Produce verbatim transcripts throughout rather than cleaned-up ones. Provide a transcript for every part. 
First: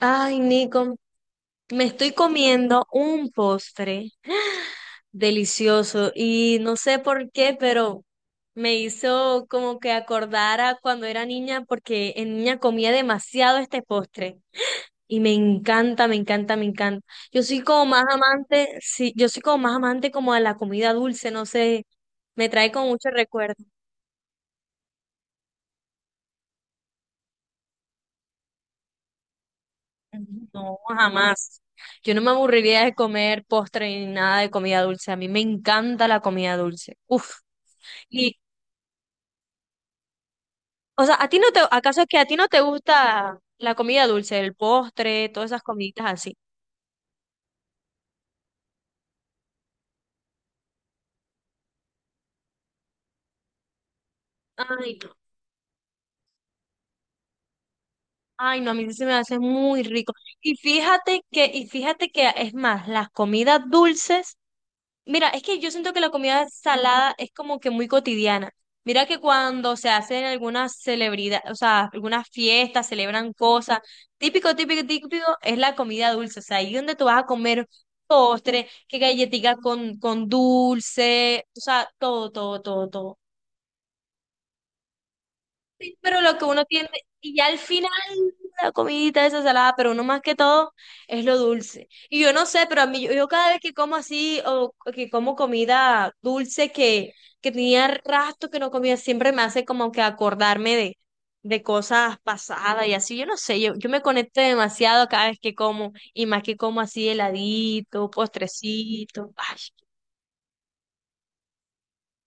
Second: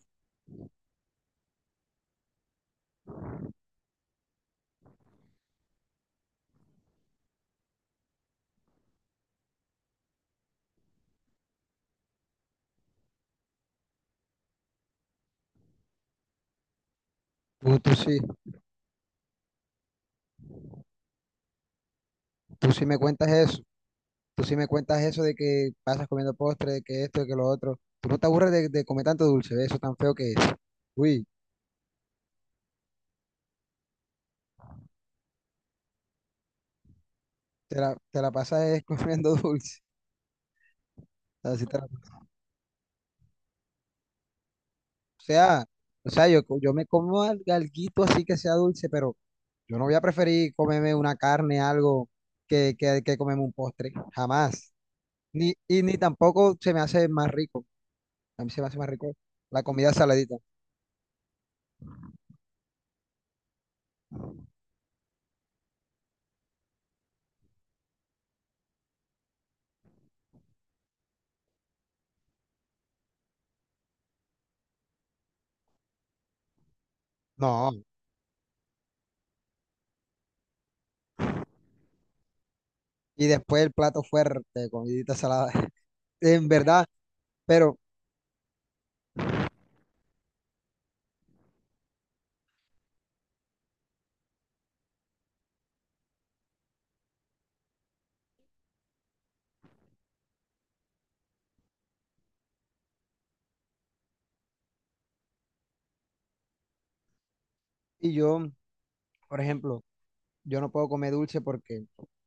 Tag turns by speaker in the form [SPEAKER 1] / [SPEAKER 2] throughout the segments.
[SPEAKER 1] Ay, Nico, me estoy comiendo un postre delicioso y no sé por qué, pero me hizo como que acordara cuando era niña, porque en niña comía demasiado este postre y me encanta, me encanta, me encanta. Yo soy
[SPEAKER 2] Tú,
[SPEAKER 1] como
[SPEAKER 2] tú
[SPEAKER 1] más
[SPEAKER 2] sí,
[SPEAKER 1] amante, sí, yo soy como más amante como a la comida dulce, no sé, me trae
[SPEAKER 2] tú sí
[SPEAKER 1] como
[SPEAKER 2] me
[SPEAKER 1] mucho
[SPEAKER 2] cuentas
[SPEAKER 1] recuerdo.
[SPEAKER 2] eso, tú sí me cuentas eso de que pasas comiendo postre, de que esto, de que lo otro. Tú no te aburres de, de comer tanto dulce, ¿ves? Eso tan feo que es.
[SPEAKER 1] No,
[SPEAKER 2] Uy,
[SPEAKER 1] jamás. Yo no me aburriría de comer postre ni nada de comida dulce. A mí me encanta la comida dulce. Uf.
[SPEAKER 2] te la, te la
[SPEAKER 1] Y,
[SPEAKER 2] pasas es comiendo dulce.
[SPEAKER 1] o sea, ¿a ti no te,
[SPEAKER 2] Así te la-
[SPEAKER 1] acaso es
[SPEAKER 2] o
[SPEAKER 1] que a ti no te gusta la comida dulce, el postre, todas esas
[SPEAKER 2] sea,
[SPEAKER 1] comiditas
[SPEAKER 2] o sea,
[SPEAKER 1] así?
[SPEAKER 2] Yo, co- yo me como al- alguito así que sea dulce, pero yo no voy a preferir comerme una carne, algo, que, que, que comerme un postre, jamás.
[SPEAKER 1] Ay, no.
[SPEAKER 2] Ni, y ni tampoco se me hace más rico, a mí
[SPEAKER 1] Ay,
[SPEAKER 2] se me
[SPEAKER 1] no, a
[SPEAKER 2] hace más
[SPEAKER 1] mí sí
[SPEAKER 2] rico
[SPEAKER 1] me hace
[SPEAKER 2] la
[SPEAKER 1] muy
[SPEAKER 2] comida
[SPEAKER 1] rico.
[SPEAKER 2] saladita.
[SPEAKER 1] Y fíjate que, y fíjate que es más, las comidas dulces. Mira, es que yo siento que la comida salada es como que muy cotidiana. Mira que cuando se hacen algunas celebridades, o sea, algunas fiestas, celebran cosas, típico, típico, típico es la comida dulce. O sea, ahí donde tú vas a comer
[SPEAKER 2] No,
[SPEAKER 1] postre, que galletica con, con dulce, o sea, todo, todo, todo, todo.
[SPEAKER 2] y después el plato fuerte, comidita salada.
[SPEAKER 1] Sí, pero lo que
[SPEAKER 2] En
[SPEAKER 1] uno
[SPEAKER 2] verdad,
[SPEAKER 1] tiene, y ya al
[SPEAKER 2] pero,
[SPEAKER 1] final, la comidita esa salada, pero uno más que todo es lo dulce. Y yo no sé, pero a mí, yo, yo cada vez que como así, o que como comida dulce que, que tenía rastro que no comía, siempre me hace como que acordarme de, de cosas pasadas y así. Yo no sé, yo, yo me conecto demasiado cada vez que como, y más que como así heladito,
[SPEAKER 2] y yo,
[SPEAKER 1] postrecito.
[SPEAKER 2] por
[SPEAKER 1] Ay,
[SPEAKER 2] ejemplo, yo no puedo comer dulce porque,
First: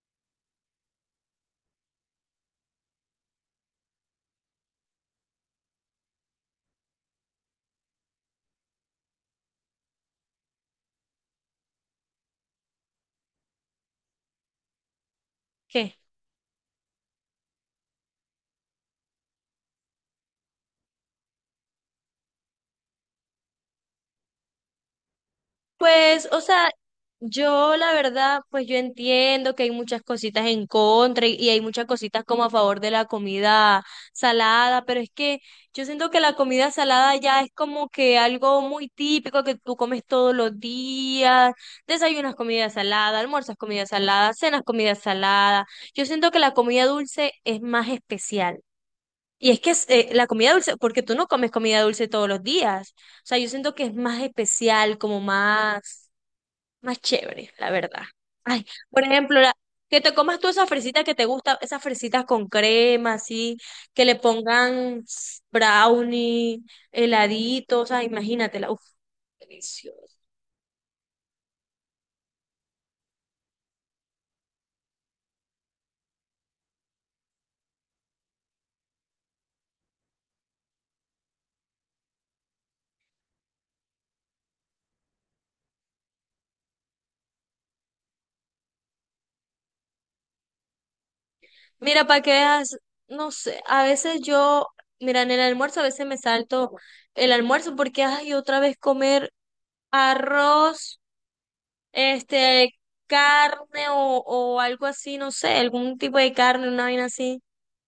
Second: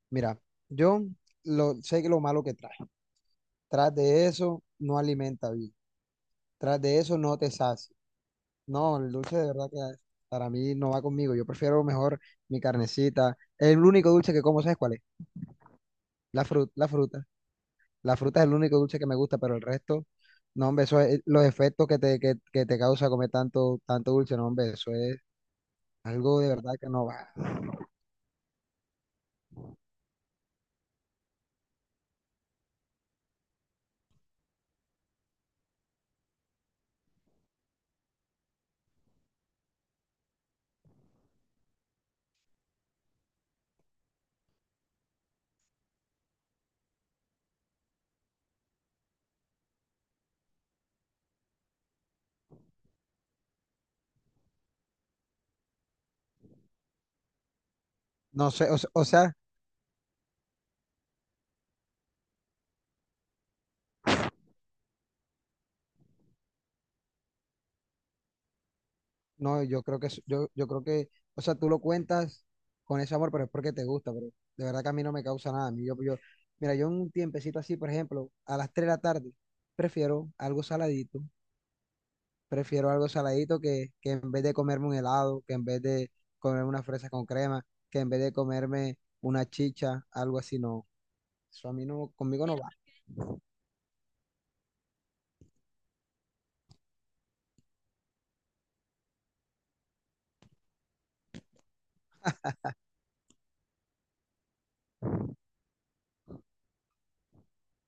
[SPEAKER 2] mira, yo lo, sé que lo malo que trae. Tras de eso, no alimenta bien. Tras de eso, no te sacia. No, el dulce de verdad que para mí no va conmigo. Yo prefiero mejor mi carnecita. El único dulce que como, ¿sabes cuál es?
[SPEAKER 1] ¿qué?
[SPEAKER 2] La fruta, la fruta. La fruta es el único dulce que me gusta, pero el resto, no, hombre, eso es los efectos que te, que, que te causa comer tanto, tanto dulce, no, hombre, eso es
[SPEAKER 1] Pues,
[SPEAKER 2] algo
[SPEAKER 1] o
[SPEAKER 2] de
[SPEAKER 1] sea,
[SPEAKER 2] verdad que no va.
[SPEAKER 1] yo la verdad, pues yo entiendo que hay muchas cositas en contra y, y hay muchas cositas como a favor de la comida salada, pero es que yo siento que la comida salada ya es como que algo muy típico que tú comes todos los días, desayunas comida salada, almuerzas comida salada, cenas comida salada. Yo siento que la comida dulce es más especial. Y es que es, eh, la comida dulce, porque tú no comes comida dulce todos los días. O sea, yo siento que es más especial, como más más chévere, la verdad.
[SPEAKER 2] No
[SPEAKER 1] Ay,
[SPEAKER 2] sé, o se-
[SPEAKER 1] por
[SPEAKER 2] o sea
[SPEAKER 1] ejemplo, la- que te comas tú esa fresita que te gusta, esas fresitas con crema, así, que le pongan brownie, heladitos, o sea, imagínatela. Uf,
[SPEAKER 2] No, yo
[SPEAKER 1] delicioso.
[SPEAKER 2] creo que, es- yo, yo creo que, o sea, tú lo cuentas con ese amor, pero es porque te gusta, pero de verdad que a mí no me causa nada. A mí, yo, yo, mira, yo en un tiempecito así, por ejemplo, a las tres de la tarde, prefiero algo saladito, prefiero algo saladito que, que en vez de comerme un helado, que en vez de comerme una fresa con crema, que en vez de comerme una chicha, algo así, no. Eso a mí
[SPEAKER 1] Mira,
[SPEAKER 2] no,
[SPEAKER 1] para que
[SPEAKER 2] conmigo no va.
[SPEAKER 1] veas, no sé, a veces yo, mira, en el almuerzo a veces me salto el almuerzo porque, ay, otra vez comer arroz, este, carne o, o algo así, no sé, algún tipo de carne, una vaina así.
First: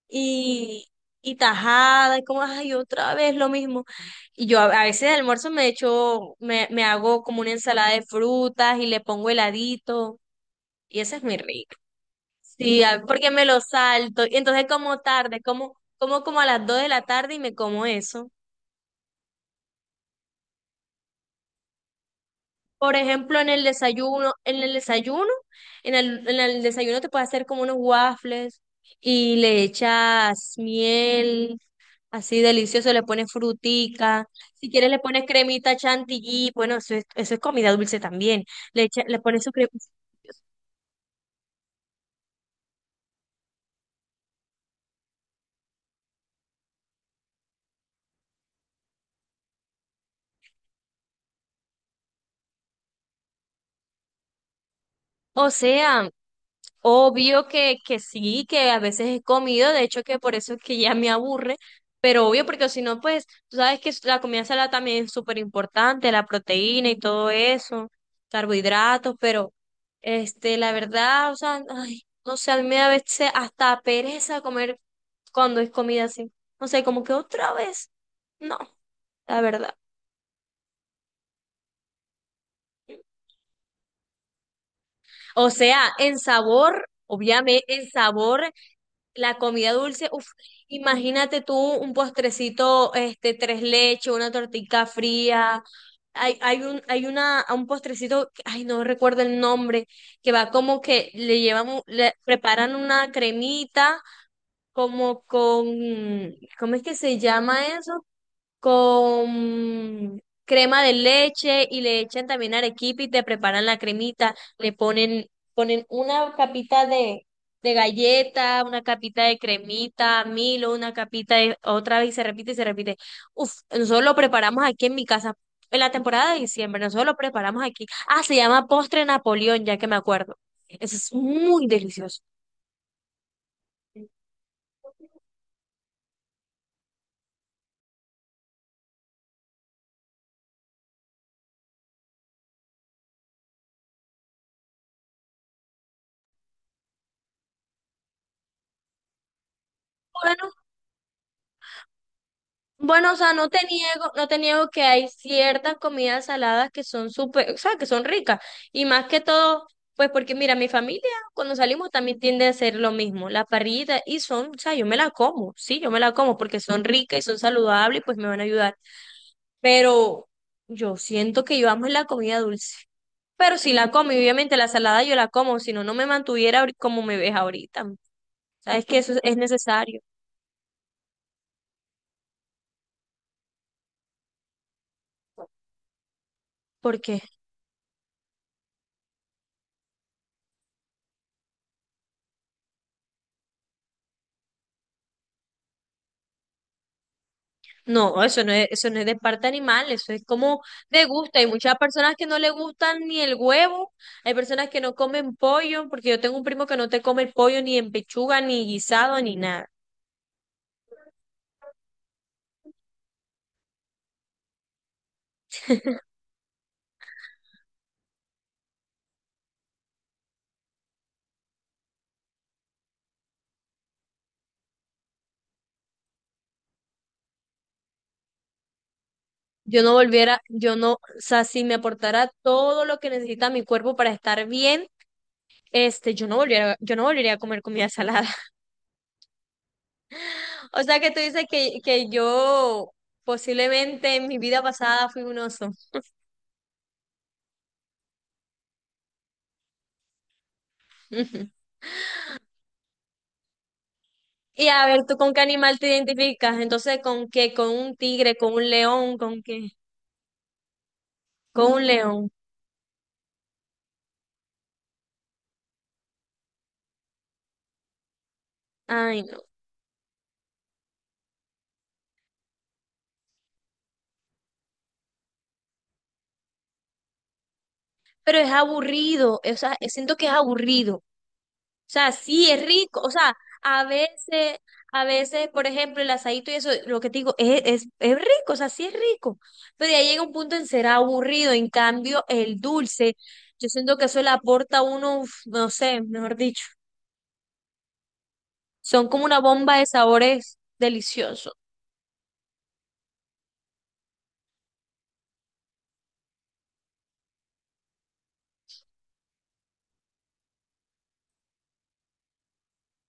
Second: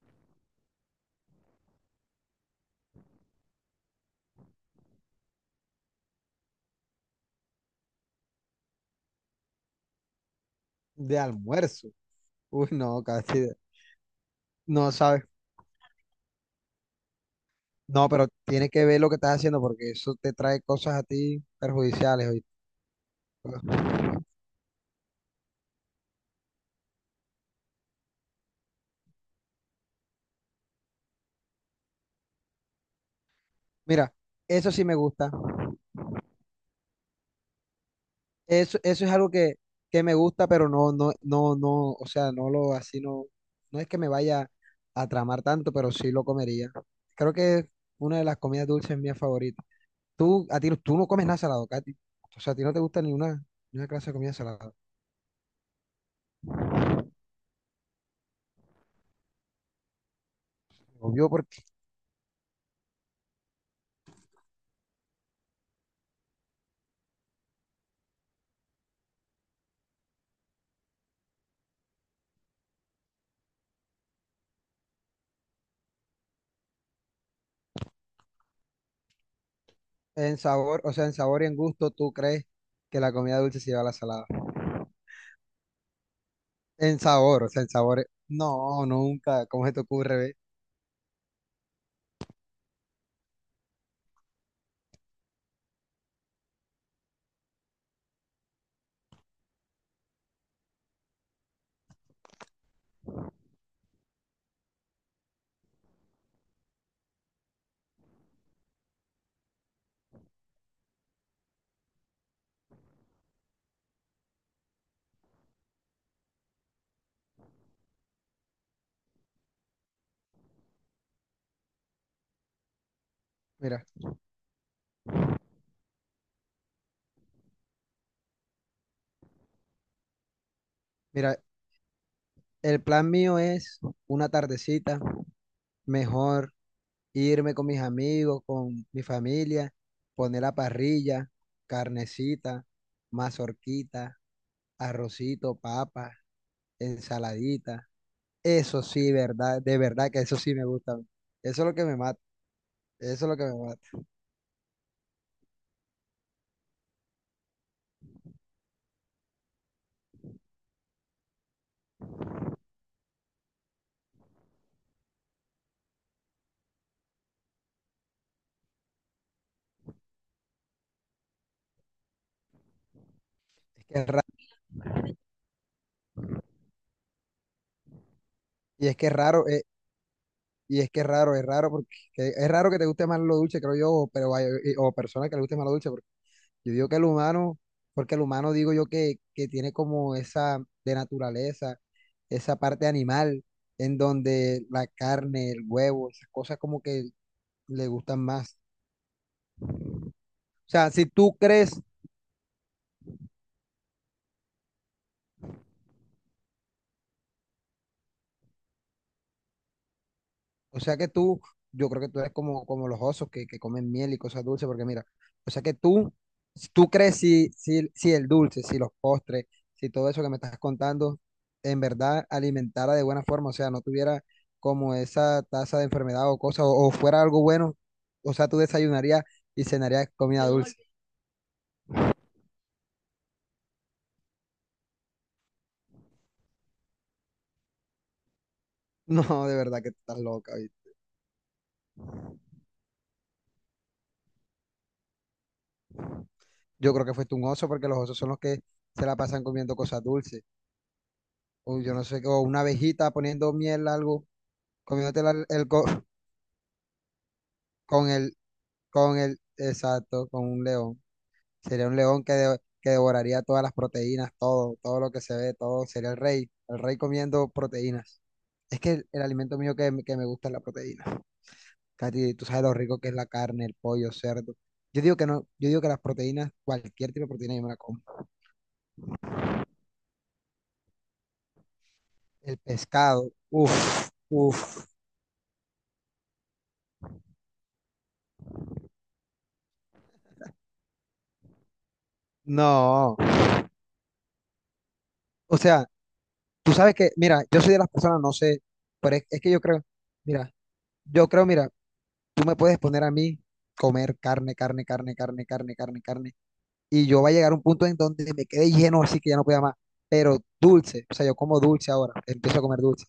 [SPEAKER 1] y, y tajada, y como, ay, otra vez lo mismo. Y yo a, a veces de almuerzo me echo, me, me hago como una ensalada de frutas y le pongo heladito, y esa
[SPEAKER 2] De
[SPEAKER 1] es muy rica.
[SPEAKER 2] almuerzo. Uy,
[SPEAKER 1] Sí,
[SPEAKER 2] no,
[SPEAKER 1] a- porque
[SPEAKER 2] casi,
[SPEAKER 1] me
[SPEAKER 2] de-
[SPEAKER 1] lo salto, y entonces
[SPEAKER 2] no
[SPEAKER 1] como
[SPEAKER 2] sabes.
[SPEAKER 1] tarde, como, como como a las dos de la tarde y me como
[SPEAKER 2] No, pero
[SPEAKER 1] eso.
[SPEAKER 2] tiene que ver lo que estás haciendo porque eso te trae cosas a ti perjudiciales, oíste.
[SPEAKER 1] Por ejemplo, en el desayuno, en el desayuno, en el, en el desayuno te puedes hacer como unos waffles y le echas miel. Así delicioso, le pones
[SPEAKER 2] Mira,
[SPEAKER 1] frutica, si
[SPEAKER 2] eso sí
[SPEAKER 1] quieres
[SPEAKER 2] me
[SPEAKER 1] le pones
[SPEAKER 2] gusta.
[SPEAKER 1] cremita chantilly, bueno, eso es, eso es comida dulce también,
[SPEAKER 2] Eso,
[SPEAKER 1] le, echa-
[SPEAKER 2] eso es
[SPEAKER 1] le
[SPEAKER 2] algo
[SPEAKER 1] pones su
[SPEAKER 2] que,
[SPEAKER 1] crema,
[SPEAKER 2] que me gusta, pero no, no, no, no, o sea, no lo, así no, no es que me vaya a tramar tanto, pero sí lo comería. Creo que es una de las comidas dulces mías favoritas. Tú, a ti, no- tú no comes nada salado, Katy. O sea, a ti no te gusta ninguna, ninguna clase de comida salada.
[SPEAKER 1] o sea. Obvio que, que sí, que a veces he comido, de hecho que por eso es que ya me
[SPEAKER 2] Obvio
[SPEAKER 1] aburre,
[SPEAKER 2] porque
[SPEAKER 1] pero obvio porque si no, pues tú sabes que la comida salada también es súper importante, la proteína y todo eso, carbohidratos, pero este, la verdad, o sea, ay, no sé, a mí me da a veces hasta pereza comer cuando es comida así, no sé, como que otra vez, no, la verdad.
[SPEAKER 2] en sabor, o sea, en sabor y en gusto, tú crees que la comida dulce se lleva a la salada.
[SPEAKER 1] O sea, en sabor,
[SPEAKER 2] En sabor, o sea,
[SPEAKER 1] obviamente,
[SPEAKER 2] en
[SPEAKER 1] en
[SPEAKER 2] sabor.
[SPEAKER 1] sabor.
[SPEAKER 2] No,
[SPEAKER 1] La
[SPEAKER 2] nunca. ¿Cómo se
[SPEAKER 1] comida
[SPEAKER 2] te
[SPEAKER 1] dulce,
[SPEAKER 2] ocurre,
[SPEAKER 1] uf,
[SPEAKER 2] ve?
[SPEAKER 1] imagínate tú un postrecito, este, tres leches, una tortita fría. Hay, hay un, hay una, un postrecito, que- ay, no recuerdo el nombre, que va como que le llevan, un- le preparan una cremita, como con, ¿cómo es que se llama eso? Con crema de leche y le echan también arequipe y te preparan la cremita, le ponen, ponen una capita de, de galleta, una capita de cremita, Milo, una capita de otra vez y se repite y se repite. Uf,
[SPEAKER 2] Mira,
[SPEAKER 1] nosotros lo preparamos aquí en mi casa. En la temporada de diciembre, nosotros lo preparamos aquí. Ah, se llama postre Napoleón, ya que me acuerdo. Eso es
[SPEAKER 2] mira,
[SPEAKER 1] muy delicioso.
[SPEAKER 2] el plan mío es una tardecita, mejor irme con mis amigos, con mi familia, poner la parrilla, carnecita, mazorquita, arrocito, papa, ensaladita. Eso sí, verdad, de verdad que eso
[SPEAKER 1] Bueno,
[SPEAKER 2] sí me gusta a mí. Eso es lo que me mata.
[SPEAKER 1] Bueno, o
[SPEAKER 2] Eso es
[SPEAKER 1] sea,
[SPEAKER 2] lo que
[SPEAKER 1] no
[SPEAKER 2] me
[SPEAKER 1] te
[SPEAKER 2] mata.
[SPEAKER 1] niego, no te niego que hay ciertas comidas saladas que son súper, o sea, que son ricas. Y más que todo, pues porque mira, mi familia cuando salimos también tiende a hacer lo mismo, la parrillita, y son, o sea, yo me la como, sí, yo me la como porque son ricas y son saludables y pues me van a ayudar. Pero yo siento que yo amo la comida dulce. Pero si
[SPEAKER 2] Es
[SPEAKER 1] la
[SPEAKER 2] que es
[SPEAKER 1] como, y
[SPEAKER 2] raro,
[SPEAKER 1] obviamente la salada yo la como, si no, no me mantuviera ahori- como me ves ahorita. Sabes
[SPEAKER 2] y
[SPEAKER 1] que
[SPEAKER 2] es que
[SPEAKER 1] eso
[SPEAKER 2] es
[SPEAKER 1] es es
[SPEAKER 2] raro
[SPEAKER 1] necesario.
[SPEAKER 2] Y Es que es raro, es raro porque es raro que te guste más lo dulce, creo yo, o- pero hay- o personas que le guste más lo dulce, porque yo digo que el
[SPEAKER 1] Porque
[SPEAKER 2] humano, porque el humano digo yo que, que tiene como esa de naturaleza, esa parte animal, en donde la carne, el huevo, esas cosas como que le
[SPEAKER 1] no,
[SPEAKER 2] gustan
[SPEAKER 1] eso no
[SPEAKER 2] más.
[SPEAKER 1] es, eso no es de parte animal, eso es como
[SPEAKER 2] O sea,
[SPEAKER 1] de
[SPEAKER 2] si tú
[SPEAKER 1] gusto. Hay muchas
[SPEAKER 2] crees
[SPEAKER 1] personas que no le gustan ni el huevo, hay personas que no comen pollo, porque yo tengo un primo que no te come el pollo ni en pechuga, ni guisado, ni nada.
[SPEAKER 2] O sea que tú, yo creo que tú eres como, como los osos que, que comen miel y cosas dulces, porque mira, o sea que tú, si tú crees si, si, si el dulce, si los postres, si todo eso que me estás contando, en verdad alimentara de buena forma, o sea, no tuviera como esa tasa de enfermedad o cosa, o, o fuera algo bueno, o sea, tú desayunarías y
[SPEAKER 1] Yo no
[SPEAKER 2] cenarías
[SPEAKER 1] volviera,
[SPEAKER 2] comida No, dulce.
[SPEAKER 1] yo no, o sea, si me aportara todo lo que necesita mi cuerpo para estar bien, este, yo no volviera, yo no volvería a comer comida salada.
[SPEAKER 2] No, de verdad que tú estás loca, oye.
[SPEAKER 1] O sea que tú dices que, que yo posiblemente en mi vida pasada fui un oso.
[SPEAKER 2] Yo creo que fuiste un oso porque los osos son los que se la pasan comiendo cosas dulces. O yo no sé, o una abejita poniendo miel, algo.
[SPEAKER 1] Y a ver, ¿tú
[SPEAKER 2] Comiéndote
[SPEAKER 1] con qué
[SPEAKER 2] la- el,
[SPEAKER 1] animal
[SPEAKER 2] co-
[SPEAKER 1] te identificas? Entonces, ¿con qué? ¿Con un
[SPEAKER 2] con el,
[SPEAKER 1] tigre? ¿Con un león?
[SPEAKER 2] con el,
[SPEAKER 1] ¿Con qué?
[SPEAKER 2] exacto, con un león.
[SPEAKER 1] Con un
[SPEAKER 2] Sería un león
[SPEAKER 1] león.
[SPEAKER 2] que, de- que devoraría todas las proteínas, todo, todo lo que se ve, todo. Sería el rey, el rey comiendo proteínas. Es que el, el
[SPEAKER 1] Ay, no.
[SPEAKER 2] alimento mío que, me- que me gusta es la proteína. Katy, tú sabes lo rico que es la carne, el pollo, cerdo. Yo digo que no, yo digo que las proteínas, cualquier tipo de proteína yo me la como.
[SPEAKER 1] Pero es aburrido, o sea, eh, siento que es aburrido. O sea, sí,
[SPEAKER 2] El
[SPEAKER 1] es rico. O
[SPEAKER 2] pescado,
[SPEAKER 1] sea, a
[SPEAKER 2] uff,
[SPEAKER 1] veces,
[SPEAKER 2] uff,
[SPEAKER 1] a veces, por ejemplo, el asadito y eso, lo que te digo, es, es, es rico, o sea, sí es rico. Pero ya llega un punto en ser aburrido. En cambio, el dulce,
[SPEAKER 2] no.
[SPEAKER 1] yo siento que eso le aporta a uno, uf,
[SPEAKER 2] O
[SPEAKER 1] no
[SPEAKER 2] sea,
[SPEAKER 1] sé, mejor dicho,
[SPEAKER 2] tú sabes que, mira, yo soy de las personas, no sé,
[SPEAKER 1] son
[SPEAKER 2] pero
[SPEAKER 1] como
[SPEAKER 2] es,
[SPEAKER 1] una
[SPEAKER 2] es que yo
[SPEAKER 1] bomba
[SPEAKER 2] creo,
[SPEAKER 1] de
[SPEAKER 2] mira,
[SPEAKER 1] sabores
[SPEAKER 2] yo creo,
[SPEAKER 1] deliciosos.
[SPEAKER 2] mira. Tú me puedes poner a mí comer carne, carne, carne, carne, carne, carne, carne. Y yo va a llegar a un punto en donde me quede lleno, así que ya no pueda más. Pero dulce, o sea, yo como dulce ahora, empiezo a comer dulce.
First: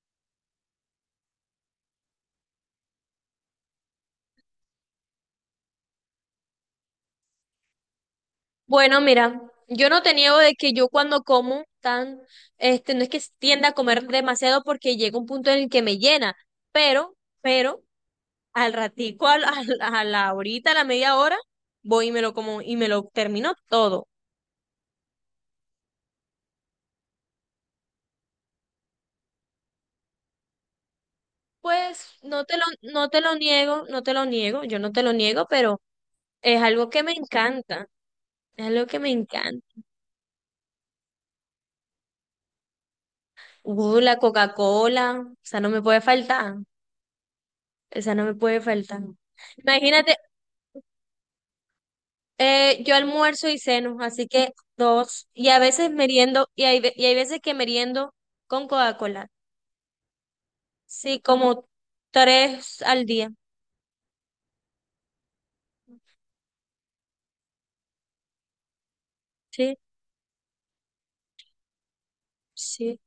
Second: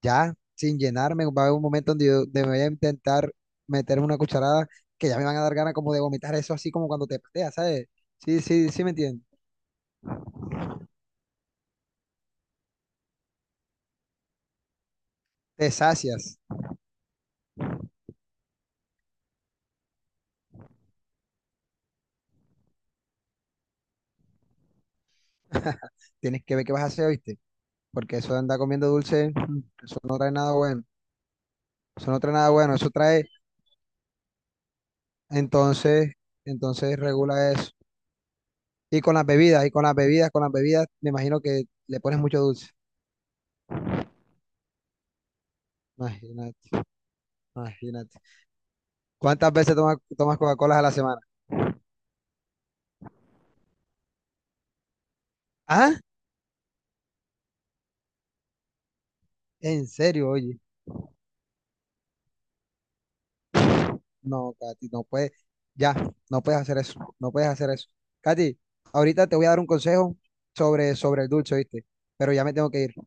[SPEAKER 2] Ya, sin llenarme, va a haber un momento donde yo donde me voy a intentar meter una cucharada que ya me van a dar ganas como de vomitar eso, así como cuando te pateas, ¿sabes? Sí, sí, sí, me
[SPEAKER 1] Bueno,
[SPEAKER 2] entiendes.
[SPEAKER 1] mira, yo no te niego de que yo cuando como tan, este, no es que tienda a comer demasiado porque llega un punto en el
[SPEAKER 2] Te
[SPEAKER 1] que me llena,
[SPEAKER 2] sacias.
[SPEAKER 1] pero, pero, al ratico, al- al- a la horita, a la media hora, voy y me lo como y me lo termino todo.
[SPEAKER 2] Tienes que ver qué vas a hacer, ¿viste? Porque eso de andar comiendo dulce, mm, eso no trae nada bueno. Eso
[SPEAKER 1] Pues
[SPEAKER 2] no trae
[SPEAKER 1] no
[SPEAKER 2] nada
[SPEAKER 1] te lo,
[SPEAKER 2] bueno, eso
[SPEAKER 1] no te
[SPEAKER 2] trae,
[SPEAKER 1] lo niego, no te lo niego, yo no te lo niego, pero
[SPEAKER 2] entonces,
[SPEAKER 1] es algo
[SPEAKER 2] entonces
[SPEAKER 1] que me
[SPEAKER 2] regula eso.
[SPEAKER 1] encanta, es algo que
[SPEAKER 2] Y
[SPEAKER 1] me
[SPEAKER 2] con las bebidas,
[SPEAKER 1] encanta.
[SPEAKER 2] y con las bebidas, con las bebidas, me imagino que le pones mucho dulce.
[SPEAKER 1] Uh, la Coca-Cola, esa no me puede faltar,
[SPEAKER 2] Imagínate,
[SPEAKER 1] esa
[SPEAKER 2] imagínate.
[SPEAKER 1] no me puede faltar.
[SPEAKER 2] ¿Cuántas veces tomas,
[SPEAKER 1] Imagínate.
[SPEAKER 2] tomas Coca-Cola a la semana?
[SPEAKER 1] Eh, yo almuerzo y ceno, así que dos. Y a veces
[SPEAKER 2] ¿Ah?
[SPEAKER 1] meriendo, y hay, ve- y hay veces que meriendo con Coca-Cola.
[SPEAKER 2] ¿En serio, oye?
[SPEAKER 1] Sí, como tres al día.
[SPEAKER 2] No, Katy, no puedes, ya, no puedes hacer eso, no puedes hacer eso. Katy, ahorita te voy a dar un
[SPEAKER 1] Sí,
[SPEAKER 2] consejo sobre, sobre el dulce, ¿viste? Pero ya me tengo que ir,
[SPEAKER 1] sí.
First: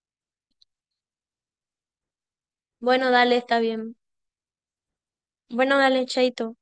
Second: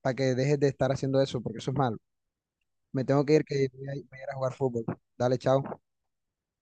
[SPEAKER 2] para que dejes de estar haciendo eso, porque eso es malo. Me
[SPEAKER 1] Bueno,
[SPEAKER 2] tengo que
[SPEAKER 1] dale,
[SPEAKER 2] ir,
[SPEAKER 1] está
[SPEAKER 2] que voy a,
[SPEAKER 1] bien.
[SPEAKER 2] voy a ir a jugar fútbol. Dale,
[SPEAKER 1] Bueno,
[SPEAKER 2] chao.
[SPEAKER 1] dale, chaito.